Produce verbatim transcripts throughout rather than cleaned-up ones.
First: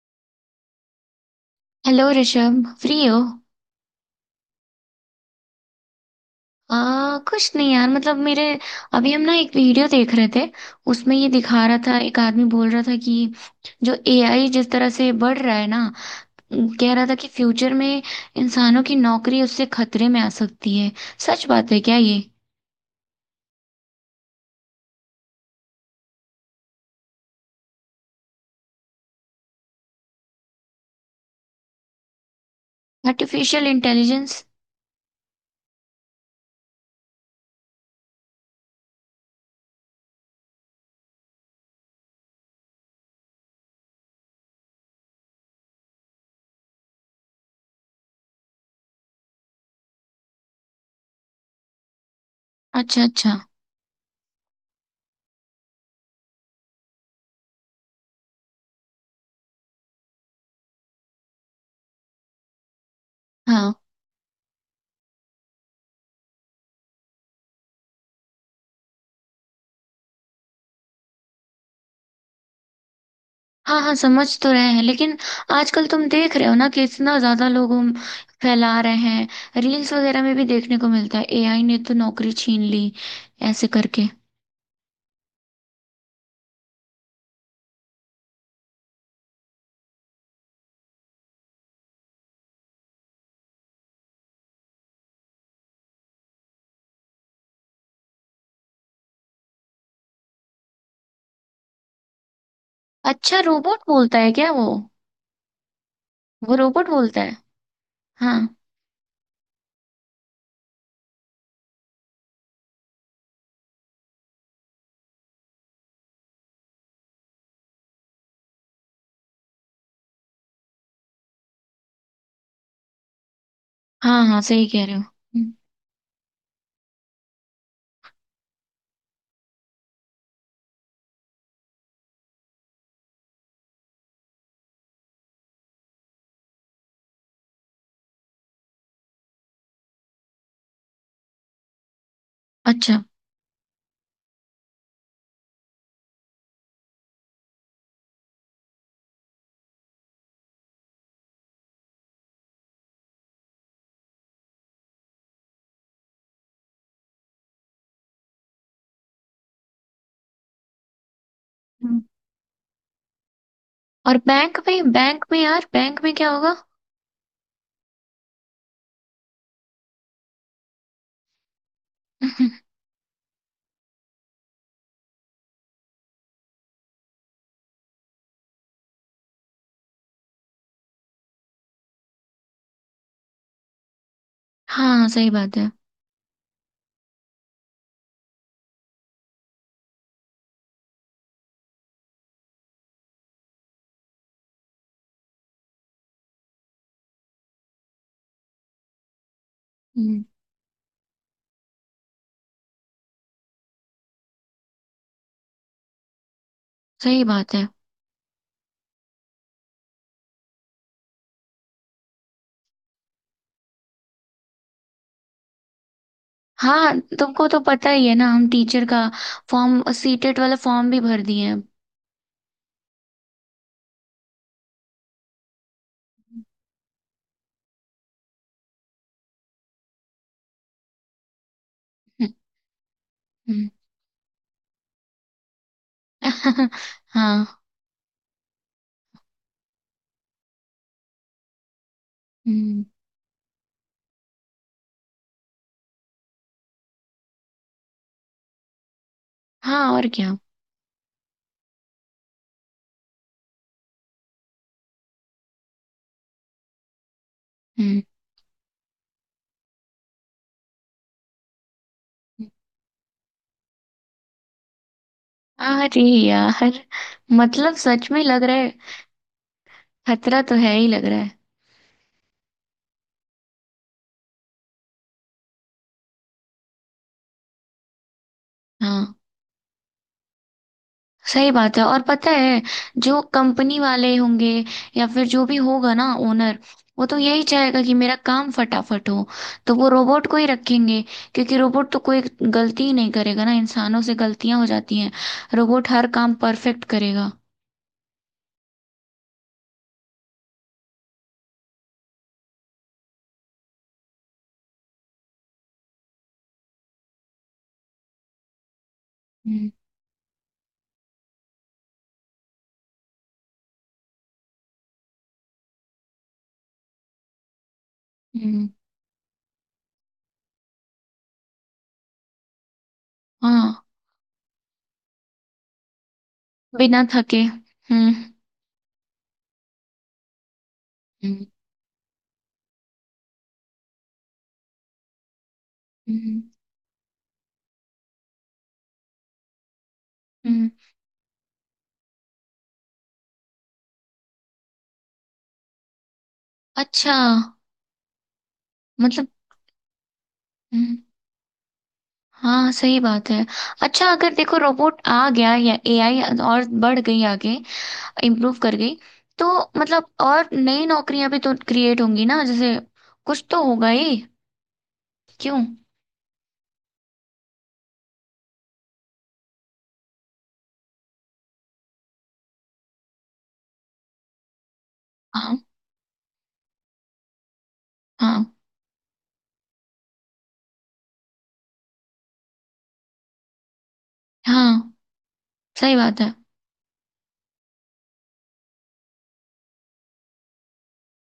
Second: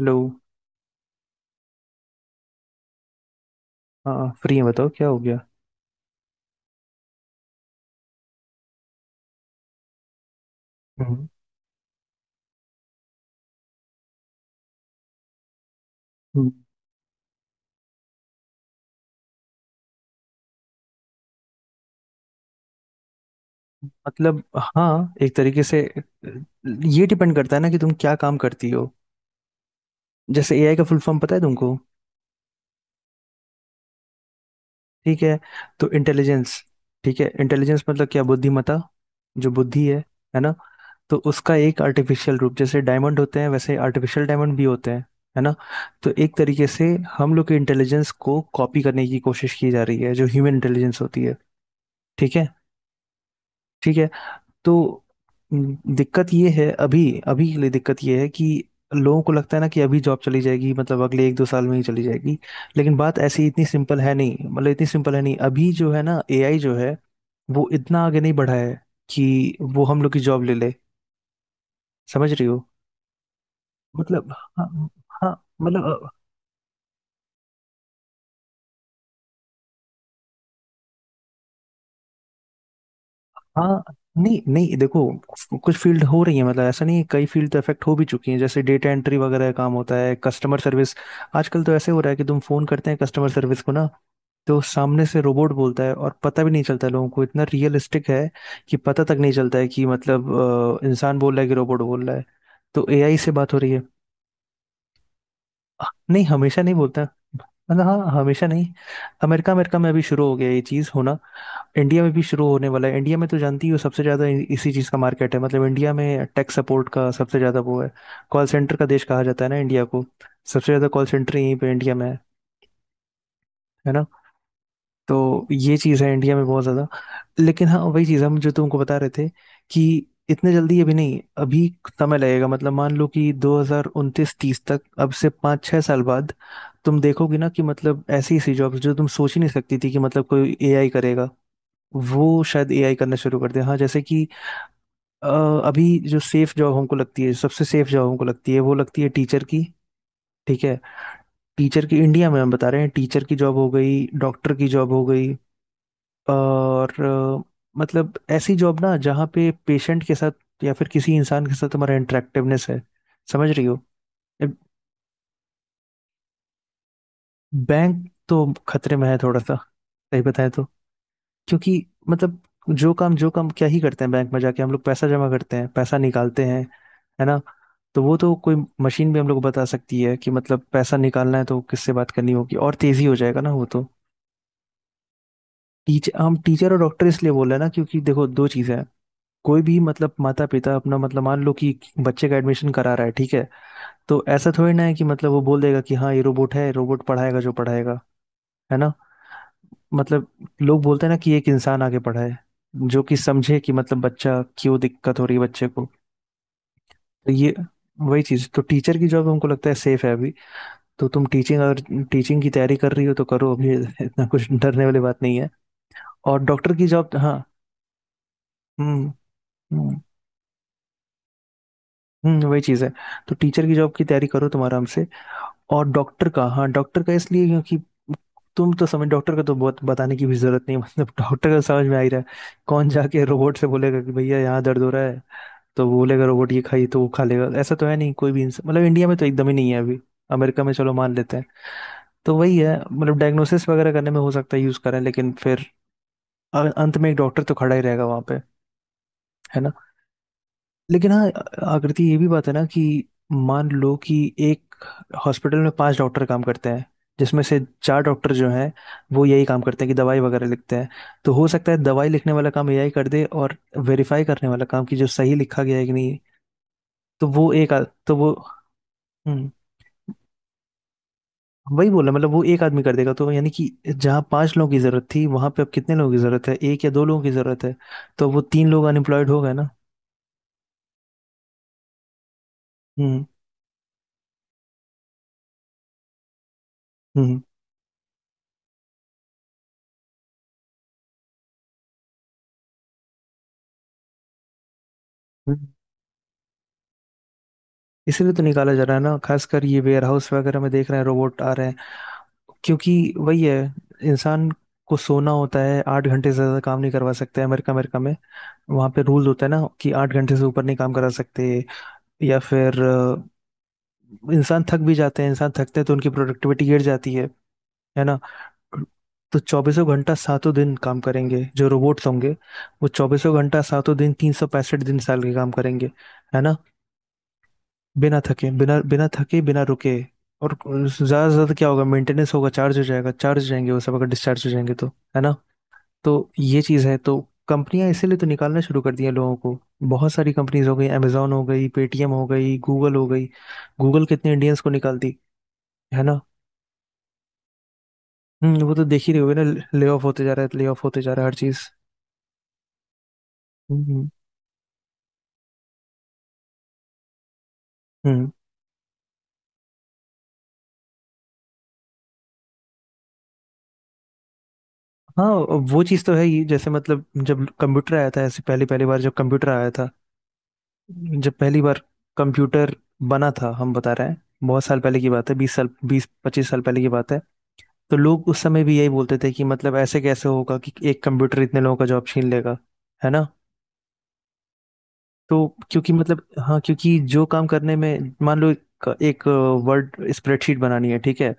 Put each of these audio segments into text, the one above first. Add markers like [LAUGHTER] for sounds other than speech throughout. Hello. Hello Rishabh, free हो? हाँ free है, बताओ क्या हो गया। आ, कुछ नहीं यार, मतलब मेरे अभी हम ना एक वीडियो देख रहे थे। उसमें हम्म ये दिखा रहा था, एक आदमी बोल रहा था कि जो ए आई जिस तरह से बढ़ रहा है ना, हम्म। कह रहा था कि फ्यूचर में इंसानों की नौकरी उससे खतरे में आ सकती है। सच बात है क्या ये? मतलब हाँ एक तरीके से। अ, ये डिपेंड करता है ना कि तुम क्या काम करती हो। जैसे एआई का फुल फॉर्म पता है तुमको? Artificial intelligence. ठीक है, तो इंटेलिजेंस। ठीक है, इंटेलिजेंस मतलब क्या? बुद्धिमत्ता, जो बुद्धि है है ना? तो उसका एक आर्टिफिशियल रूप, जैसे डायमंड होते हैं वैसे आर्टिफिशियल डायमंड भी होते हैं, है ना? तो एक तरीके से हम लोग के इंटेलिजेंस को कॉपी करने की कोशिश की जा रही है, जो ह्यूमन इंटेलिजेंस होती है। ठीक है। अच्छा, अच्छा। ठीक है, तो हम्म, दिक्कत ये है अभी। अभी के लिए दिक्कत ये है कि लोगों को लगता है ना कि अभी जॉब चली जाएगी, मतलब अगले एक दो साल में ही चली जाएगी। लेकिन बात ऐसी इतनी हाँ, सिंपल है नहीं, मतलब इतनी सिंपल है नहीं। अभी जो है ना एआई जो है, वो इतना आगे नहीं बढ़ा है कि वो हम लोग की जॉब ले ले। समझ रही हो? हाँ, हाँ समझ मतलब तो रहे हैं, हाँ। लेकिन हाँ। मतलब आजकल तुम अ, देख रहे हो ना कि इतना ज्यादा लोग हम फैला रहे हैं, रील्स वगैरह में भी देखने को मिलता है ए आई ने तो नौकरी छीन ली, ऐसे हाँ। करके। नहीं नहीं, देखो, कुछ फील्ड हो रही है, मतलब ऐसा नहीं है, कई फील्ड तो इफेक्ट हो भी चुकी हैं। जैसे डेटा एंट्री वगैरह का काम होता है, कस्टमर सर्विस। आजकल तो ऐसे हो रहा है कि तुम फोन करते हैं कस्टमर सर्विस को ना, तो सामने से रोबोट बोलता है और पता भी नहीं चलता है लोगों को, इतना रियलिस्टिक है कि पता तक नहीं चलता है कि मतलब अ, इंसान बोल रहा है कि रोबोट बोल रहा है। तो एआई से अच्छा, बात हो रही रोबोट है। बोलता है क्या वो? अ, नहीं, वो हमेशा नहीं रोबोट बोलता। बोलता है। मतलब हाँ, हाँ, हमेशा नहीं। अमेरिका अमेरिका में अभी शुरू हो गया ये चीज़ होना। इंडिया में भी शुरू होने वाला है। इंडिया में तो जानती हो सबसे ज़्यादा इ- इसी चीज़ का मार्केट है। मतलब इंडिया में टेक सपोर्ट का सबसे ज़्यादा वो है। कॉल सेंटर का देश कहा जाता है ना इंडिया को। सबसे ज़्यादा कॉल सेंटर यहीं पे इंडिया में है है ना? हाँ, हाँ सही कह रहे हो। तो हम्म। ये चीज़ है इंडिया में बहुत ज़्यादा। लेकिन हाँ, वही चीज़ हम जो तुमको बता रहे थे कि इतने जल्दी अभी नहीं। अभी समय लगेगा, मतलब मान लो कि दो हज़ार उनतीस तीस तक, अब से पाँच छः साल बाद तुम देखोगे ना कि मतलब ऐसी ऐसी जॉब्स जो तुम सोच ही नहीं सकती थी कि मतलब कोई एआई करेगा, वो शायद एआई अच्छा। करना शुरू कर दे। हाँ जैसे कि अ, अभी जो सेफ जॉब हमको लगती है, सबसे सेफ जॉब हमको लगती है, वो लगती है टीचर की। ठीक है, टीचर की। इंडिया में हम बता रहे हैं, टीचर की जॉब हो गई, डॉक्टर की जॉब हो गई। और अ, मतलब ऐसी जॉब ना जहाँ पे पेशेंट के साथ या फिर किसी इंसान के साथ हमारा हम्म। इंटरेक्टिवनेस है। समझ रही हो? और बैंक में, बैंक में यार, बैंक में क्या होगा? बैंक तो खतरे में है थोड़ा सा, सही बताएं तो। क्योंकि मतलब [LAUGHS] जो काम जो काम क्या ही करते हैं बैंक में जाके? हम लोग पैसा जमा करते हैं, पैसा निकालते हैं, है ना? तो वो तो कोई मशीन भी हम लोग को बता सकती है कि मतलब पैसा निकालना है तो किससे बात करनी होगी, और तेजी हो जाएगा ना वो तो। हाँ सही बात है। टीचर, हम टीचर और डॉक्टर इसलिए बोल रहे हैं ना क्योंकि देखो दो चीजें हैं। कोई भी मतलब माता पिता अपना मतलब मान लो कि बच्चे का एडमिशन करा रहा है, ठीक है, तो ऐसा थोड़ी ना है कि मतलब वो बोल देगा कि हाँ ये रोबोट है, रोबोट पढ़ाएगा जो पढ़ाएगा, है ना? हम्म। मतलब लोग बोलते हैं ना कि एक इंसान आगे पढ़ाए, जो कि समझे कि मतलब बच्चा क्यों दिक्कत हो रही है बच्चे को। सही तो ये, बात है। वही चीज तो, टीचर की जॉब हमको लगता है सेफ है अभी। तो तुम टीचिंग अगर टीचिंग की तैयारी कर रही हो तो करो अभी। [LAUGHS] इतना कुछ डरने वाली बात नहीं है। और डॉक्टर की हाँ जॉब, हाँ। तुमको तो पता ही है ना, हम टीचर का हम्म। फॉर्म, हम्म। सीटेट वाला फॉर्म भी भर दिए हैं। हम्म, वही चीज है। तो टीचर की जॉब की तैयारी करो तुम आराम से। और डॉक्टर का, हाँ, डॉक्टर का इसलिए क्योंकि तुम तो समझ, डॉक्टर का तो बहुत बताने की भी जरूरत नहीं है। [LAUGHS] मतलब डॉक्टर का समझ में आ ही रहा है। हम्म। कौन जाके रोबोट से हम्म। बोलेगा कि भैया यहाँ दर्द हो रहा है, तो वो बोलेगा रोबोट ये खाइए तो [LAUGHS] वो खा लेगा? हाँ। ऐसा तो है नहीं। कोई भी इंसान, मतलब इंडिया में तो एकदम ही नहीं है अभी। अमेरिका में चलो मान लेते हैं। तो वही है, हम्म। मतलब डायग्नोसिस वगैरह करने में हो सकता है यूज करें, लेकिन फिर अ- अंत में एक डॉक्टर तो खड़ा ही रहेगा वहां पे। है। हाँ और क्या। लेकिन हाँ आकृति, ये भी बात है ना कि मान लो कि एक हॉस्पिटल में पांच डॉक्टर काम करते हैं, जिसमें से चार हम्म। डॉक्टर जो हैं वो यही काम करते हैं कि दवाई वगैरह लिखते हैं, तो हो सकता है दवाई लिखने वाला काम एआई कर दे और वेरीफाई करने वाला काम कि जो सही लिखा गया है कि अरे नहीं, यार, तो वो एक मतलब आ, सच तो में वो, लग रहा है, हम्म, खतरा तो है ही, लग रहा है। वही बोला, मतलब वो एक आदमी कर देगा, तो यानी कि जहाँ पांच लोगों की जरूरत थी वहां पे अब कितने लोगों की जरूरत है? एक या दो लोगों की जरूरत है। तो वो तीन लोग हाँ अनएम्प्लॉयड हो गए ना। सही बात है। और पता है जो हम्म। कंपनी वाले होंगे या फिर जो भी होगा ना, ओनर, वो तो हम्म। यही चाहेगा कि मेरा काम फटाफट हो, तो वो रोबोट को ही रखेंगे, क्योंकि रोबोट तो कोई गलती ही नहीं करेगा ना, इंसानों से गलतियां हो जाती हैं। हम्म। रोबोट हर काम परफेक्ट करेगा। इसीलिए तो निकाला जा रहा है ना, खासकर ये वेयर हाउस वगैरह में देख रहे हैं रोबोट आ रहे हैं। क्योंकि वही है, इंसान को सोना होता है, आठ घंटे से ज्यादा काम नहीं करवा सकते। अमेरिका अमेरिका में वहां पे रूल होता है ना हम्म। कि आठ घंटे से ऊपर नहीं काम करा सकते। या फिर अ, इंसान थक भी जाते हैं, इंसान थकते हैं तो उनकी प्रोडक्टिविटी गिर जाती है है ना? हम्म। तो चौबीसों घंटा सातों दिन काम करेंगे जो रोबोट्स होंगे, वो चौबीसों घंटा हाँ। सातों दिन तीन सौ पैंसठ दिन साल के काम करेंगे, है ना? बिना थके। हम्म। बिना थके, बिना बिना थके, बिना रुके। और ज्यादा से हम्म। ज्यादा क्या होगा, मेंटेनेंस होगा, चार्ज हो जाएगा, चार्ज हो जाएंगे वो सब, अगर डिस्चार्ज हो जाएंगे तो, है ना? तो हम्म। ये चीज़ है। तो कंपनियां इसीलिए तो निकालना शुरू कर दी हैं लोगों को। बहुत सारी कंपनीज हम्म। हो गई, अमेजोन हो गई, पेटीएम हो गई, गूगल हो गई। गूगल कितने इंडियंस को निकालती, है ना? अच्छा। हम्म, वो तो देख ही रहे मतलब। हो ना। ले ऑफ होते जा रहा है, ले ऑफ होते हम्म। जा रहा है हर चीज़। हाँ सही बात है। अच्छा, हम्म। अगर देखो रोबोट आ गया या ए आई और बढ़ गई आगे, हम्म। इम्प्रूव कर गई, तो मतलब और नई नौकरियां भी तो क्रिएट होंगी ना, जैसे कुछ तो होगा ही, हाँ, क्यों? वो चीज़ तो है ही। जैसे मतलब जब कंप्यूटर आया था, ऐसे पहली पहली बार जब कंप्यूटर आया था, जब पहली बार कंप्यूटर बना था, हम बता रहे हैं, बहुत साल पहले की बात है, बीस हाँ, साल बीस पच्चीस साल पहले की बात है। तो लोग उस हाँ, समय भी यही बोलते थे कि मतलब ऐसे कैसे होगा कि एक कंप्यूटर इतने लोगों का जॉब छीन लेगा, है ना? हाँ तो क्योंकि सही बात मतलब है। हाँ, क्योंकि जो काम करने में मान लो एक, एक वर्ड स्प्रेडशीट बनानी है, ठीक है,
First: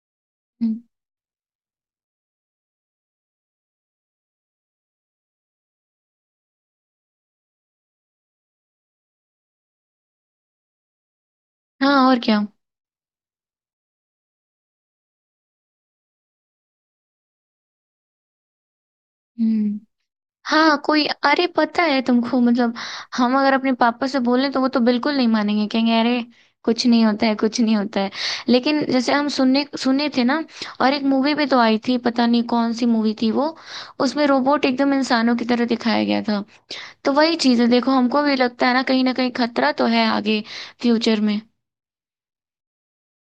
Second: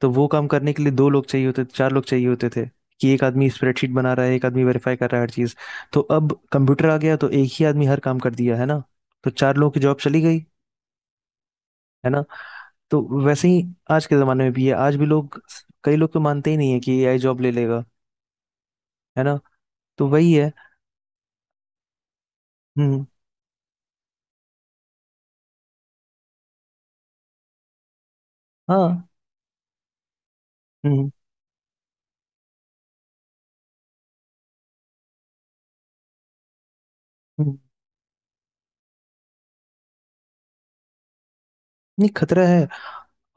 तो वो काम करने हम्म। के लिए दो लोग चाहिए होते थे, चार लोग चाहिए होते थे कि एक आदमी स्प्रेडशीट बना रहा है, एक आदमी वेरीफाई कर रहा है हर चीज़। तो अब कंप्यूटर आ गया तो एक ही आदमी हर काम कर दिया है ना, तो चार लोगों की जॉब चली गई, हाँ है और ना? क्या। तो वैसे ही आज के जमाने में भी है। आज भी लोग, कई लोग तो मानते ही नहीं है कि एआई जॉब ले लेगा, है ना? हम्म। तो वही है। हाँ कोई, अरे पता है तुमको, मतलब हम्म। हम अगर अपने पापा से बोलें तो वो तो बिल्कुल नहीं मानेंगे, कहेंगे अरे कुछ नहीं होता है, कुछ नहीं होता है। लेकिन हाँ। जैसे हम सुनने सुने थे ना, और एक हम्म। मूवी भी तो आई थी, पता नहीं कौन सी मूवी थी वो, उसमें रोबोट एकदम इंसानों की तरह दिखाया गया था। तो वही हम्म। चीज़ है, देखो हमको भी लगता है ना, कहीं ना कहीं खतरा तो है आगे, फ्यूचर में। नहीं, खतरा है।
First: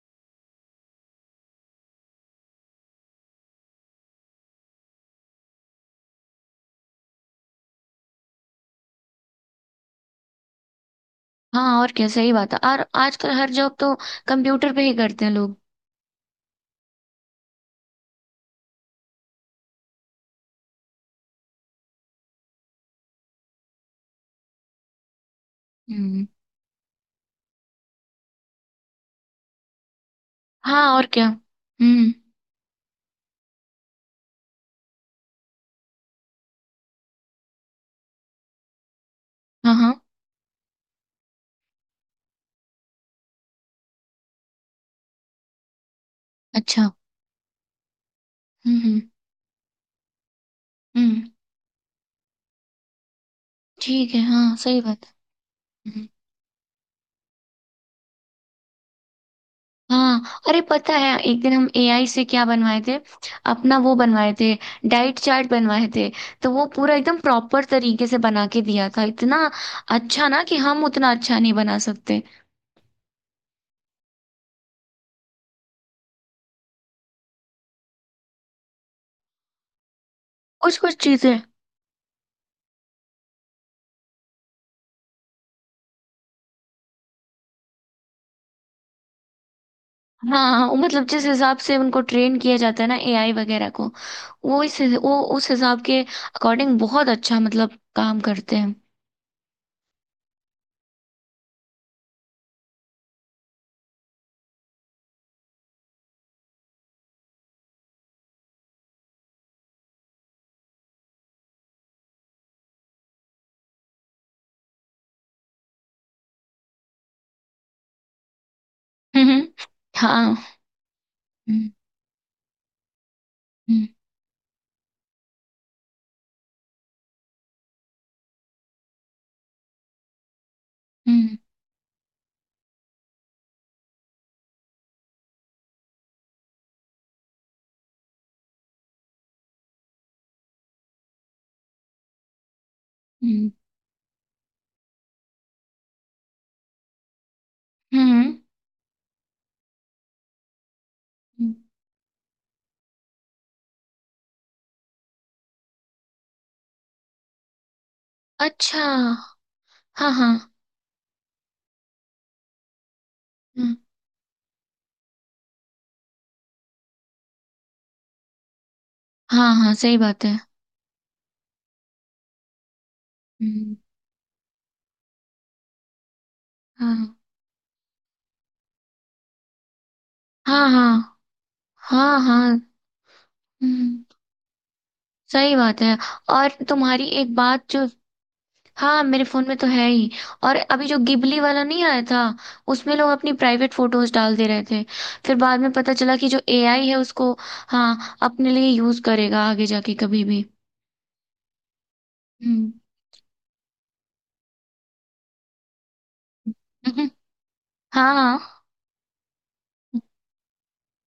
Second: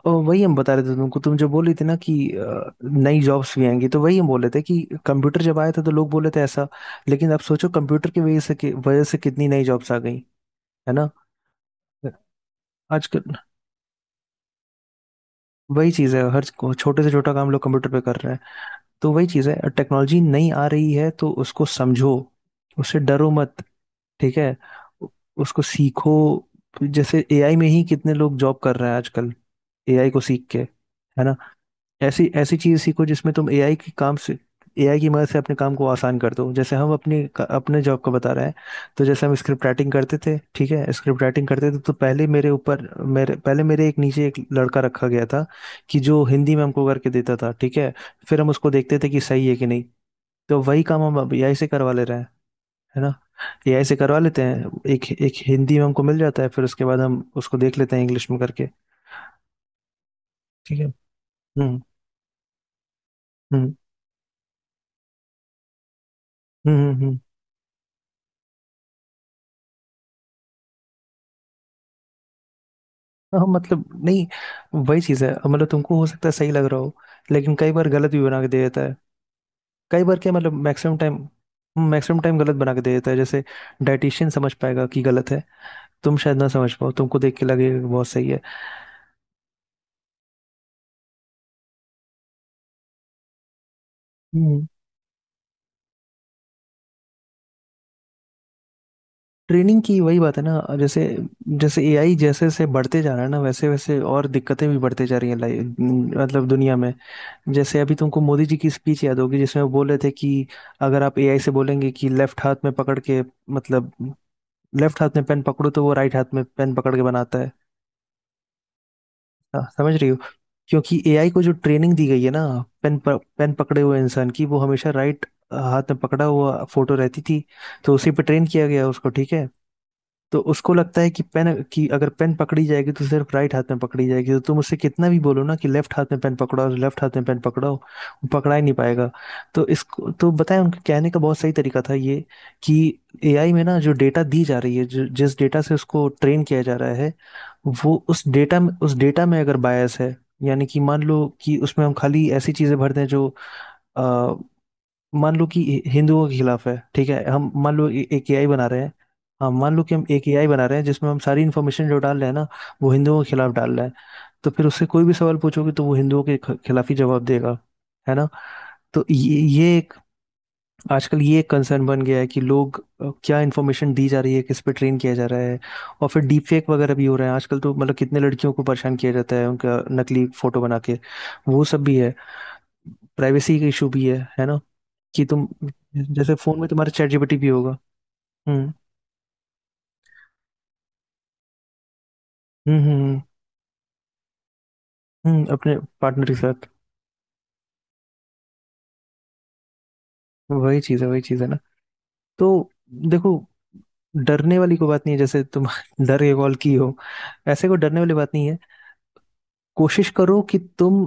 और वही हम बता रहे थे तुमको, तुम जो बोल रही थी ना कि अ, नई जॉब्स भी आएंगी, तो वही हम बोल रहे थे कि कंप्यूटर जब आया था तो लोग बोले थे ऐसा, लेकिन अब सोचो कंप्यूटर की वजह से कि- वजह से कितनी नई जॉब्स आ गई, है ना? हाँ और क्या, सही बात है, और आजकल आजकल हर जॉब तो कंप्यूटर पे ही करते हैं लोग। वही चीज़ है, हर को- छोटे से छोटा काम लोग कंप्यूटर पे कर रहे हैं। तो वही चीज़ है, टेक्नोलॉजी नई आ रही है तो उसको समझो, उससे डरो मत। ठीक है? उ- उसको सीखो। हम्म। जैसे एआई में ही कितने लोग जॉब कर रहे हैं आजकल, एआई को सीख के, हाँ और है क्या। ना? हम्म। ऐसी ऐसी चीज सीखो जिसमें तुम एआई की काम से, एआई की मदद से अपने काम को आसान कर दो। जैसे हम अपने अपने जॉब का बता रहे हैं, तो जैसे हम स्क्रिप्ट हाँ, राइटिंग हाँ। करते थे, ठीक है, स्क्रिप्ट राइटिंग करते थे, तो पहले मेरे ऊपर, मेरे पहले मेरे एक नीचे एक लड़का रखा गया था कि जो हिंदी में हमको अच्छा। करके देता था, ठीक है, फिर हम उसको हम्म। देखते हम्म। थे कि सही है कि नहीं। तो वही काम हम हम्म। अब एआई से करवा ले रहे हैं, है ना? ये ऐसे ठीक करवा है। लेते हाँ हैं, सही बात एक है। एक हिंदी में हमको हम्म। मिल जाता है, फिर उसके बाद हम उसको देख लेते हैं इंग्लिश में करके। हाँ, अरे ठीक है। पता है एक दिन हम हम्म। ए आई से क्या बनवाए थे? हम्म। अपना वो बनवाए थे, डाइट चार्ट बनवाए थे, तो वो हम्म। पूरा हम्म। हम्म। एकदम प्रॉपर तरीके से बना के दिया था। इतना अच्छा ना, कि हम उतना अच्छा नहीं बना सकते। हाँ मतलब नहीं, वही चीज़ है, मतलब तुमको हो सकता है सही लग रहा हो, लेकिन कई बार गलत भी बना के दे देता है। कई बार क्या, मतलब कुछ मैक्सिमम कुछ टाइम, चीजें। मैक्सिमम टाइम गलत बना के दे देता है। जैसे डाइटिशियन समझ पाएगा कि गलत है तुम शायद ना समझ पाओ। तुमको देख के लगेगा कि बहुत सही है। हाँ, वो मतलब जिस हिसाब से उनको ट्रेन किया जाता है ना, ए आई वगैरह को, वो हम्म। इस वो उस हिसाब के अकॉर्डिंग बहुत अच्छा मतलब काम करते हैं। ट्रेनिंग की वही बात है ना, जैसे जैसे एआई जैसे जैसे बढ़ते जा रहा है ना, वैसे वैसे और दिक्कतें भी बढ़ते जा रही हैं लाइफ, मतलब दुनिया में। जैसे अभी तुमको मोदी जी की स्पीच याद होगी जिसमें वो बोल रहे थे कि अगर आप एआई से बोलेंगे कि लेफ्ट हाथ में पकड़ के, मतलब लेफ्ट हाथ में पेन पकड़ो, तो वो राइट हाथ में पेन पकड़ के बनाता है। हम्म। हाँ, समझ रही हो? हाँ। क्योंकि एआई को जो हम्म। ट्रेनिंग दी गई है ना, पेन पेन पकड़े हम्म। हुए इंसान की वो हमेशा राइट हाथ में पकड़ा हुआ फोटो रहती थी। तो उसी पे ट्रेन किया गया उसको, ठीक है? तो उसको लगता है कि हम्म। पेन कि अगर पेन पकड़ी जाएगी तो सिर्फ राइट हाथ में पकड़ी जाएगी। तो तुम उससे कितना भी बोलो ना कि लेफ्ट हाथ में पेन पकड़ाओ, लेफ्ट हाथ में पेन पकड़ाओ, वो पकड़ा ही नहीं पाएगा। तो इसको तो बताएं, उनके कहने का बहुत सही तरीका था ये। कि हम्म। एआई में ना जो डेटा दी जा रही है, जो जिस डेटा से उसको ट्रेन किया जा रहा है, वो उस हम्म। डेटा में उस डेटा में अगर बायस है, यानी कि मान लो हम्म। कि उसमें हम खाली ऐसी चीजें भर दें जो, मान लो कि हि- हिंदुओं के खिलाफ है। ठीक है, हम मान लो ए- एक एआई बना रहे अच्छा। हैं। हाँ, मान लो कि हम हाँ, एक एआई हाँ। बना रहे हैं जिसमें हम सारी इन्फॉर्मेशन जो डाल रहे हैं ना, वो हिंदुओं के खिलाफ डाल हम्म। रहे हैं। तो फिर उससे कोई भी सवाल पूछोगे तो वो हिंदुओं के ख- खिलाफ ही जवाब देगा, है ना? तो ये हाँ, हाँ ये एक, सही बात है। आजकल ये एक कंसर्न बन गया है कि लोग, अ, क्या हम्म। इन्फॉर्मेशन दी जा रही है, किस पे ट्रेन किया जा रहा है। और फिर डीप फेक वगैरह भी हो हाँ, रहे हैं आजकल, तो मतलब कितने लड़कियों को परेशान किया जाता है उनका नकली फोटो हाँ, बना हाँ, के, वो सब भी है। हाँ, हाँ, हाँ। प्राइवेसी का इशू हम्म। भी है है ना? कि तुम, सही बात है। जैसे और फोन में तुम्हारा तुम्हारी चैट एक जीपीटी भी बात होगा। जो, हम्म, हाँ मेरे फोन में तो है ही। और अभी जो गिबली वाला नहीं आया था, हम्म, हम्म, उसमें लोग हम्म, अपनी प्राइवेट फोटोज डाल दे रहे थे। फिर हम्म, बाद में अपने पता चला पार्टनर कि के जो साथ। एआई है उसको, हाँ, अपने लिए यूज करेगा आगे जाके कभी भी। वही चीज है, वही चीज है ना। तो हम्म। देखो, डरने वाली कोई बात नहीं है, जैसे तुम [LAUGHS] डर के कॉल की हो, हम्म। ऐसे कोई डरने वाली हाँ, बात नहीं है। हाँ। कोशिश करो कि तुम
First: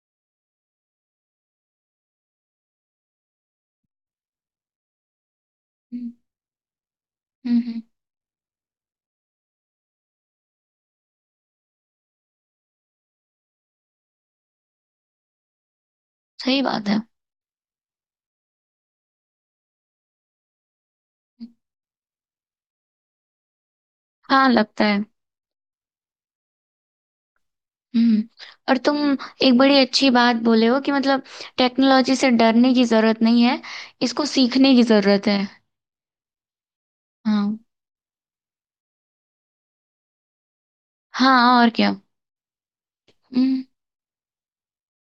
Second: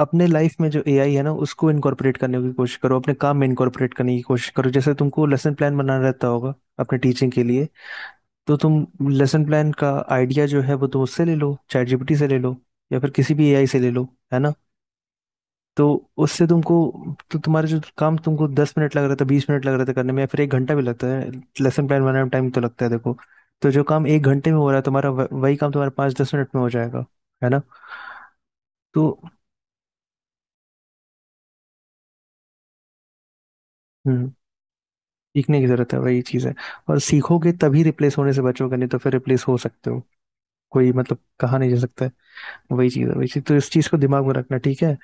अपने लाइफ में जो एआई है ना उसको इनकॉर्पोरेट करने की कोशिश करो, अपने काम में इनकॉर्पोरेट करने की कोशिश करो। जैसे तुमको लेसन प्लान बनाना हम्म। रहता होगा अपने टीचिंग के हम्म। लिए, हम्म। तो तुम लेसन प्लान का आइडिया जो है वो तो उससे ले लो, चैट जीपीटी से ले लो या फिर किसी भी एआई से ले लो। है ना? तो उससे सही तुमको, बात है। तो तुम्हारा जो काम तुमको दस मिनट लग रहा था, बीस मिनट लग रहा था करने में, या फिर एक घंटा भी लगता है, लेसन प्लान बनाने में टाइम तो लगता है देखो, तो जो काम एक हाँ घंटे में हो रहा है लगता है। तुम्हारा, वह- वही काम तुम्हारा पाँच दस मिनट में हो जाएगा, है ना? हम्म। और तुम तो एक बड़ी अच्छी बात बोले हो कि मतलब टेक्नोलॉजी से डरने की जरूरत नहीं है, इसको हम्म, सीखने की जरूरत है। सीखने की जरूरत है, वही चीज़ है। और सीखोगे हाँ, तभी रिप्लेस होने से बचोगे, नहीं तो फिर रिप्लेस हो सकते हो, कोई मतलब कहा हाँ नहीं और जा क्या। सकता है। वही चीज़ है, वही चीज़, तो हम्म। इस चीज़ को दिमाग में रखना। ठीक है।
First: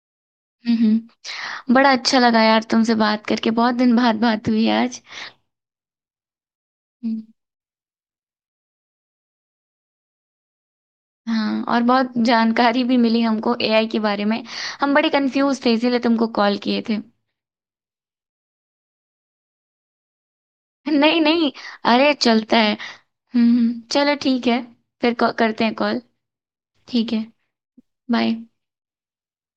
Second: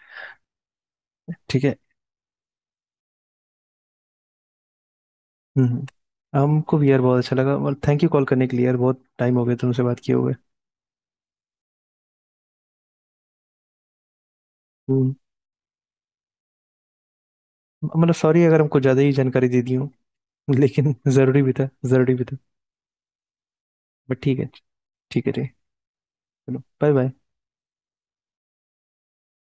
हम्म। हम्म। ठीक है। बड़ा अच्छा लगा यार तुमसे बात करके, बहुत दिन बाद बात हुई आज। हम्म। हमको भी यार बहुत हम्म। अच्छा लगा, और थैंक यू कॉल करने के लिए यार, बहुत टाइम हो गया तुमसे बात किए हुए। हाँ, और बहुत जानकारी भी मिली हमको ए आई के बारे में। हम बड़े हम्म। कंफ्यूज थे इसीलिए तुमको कॉल किए थे। मतलब सॉरी अगर हमको ज़्यादा ही जानकारी दे दी हूँ, लेकिन [LAUGHS] नहीं, ज़रूरी नहीं, भी था, अरे ज़रूरी भी था। चलता है। हम्म, हम्म, चलो बट ठीक है। ठीक है। फिर ठीक है। कॉ- ठीक है। करते हैं कॉल। चलो, बाय बाय। ठीक है। बाय।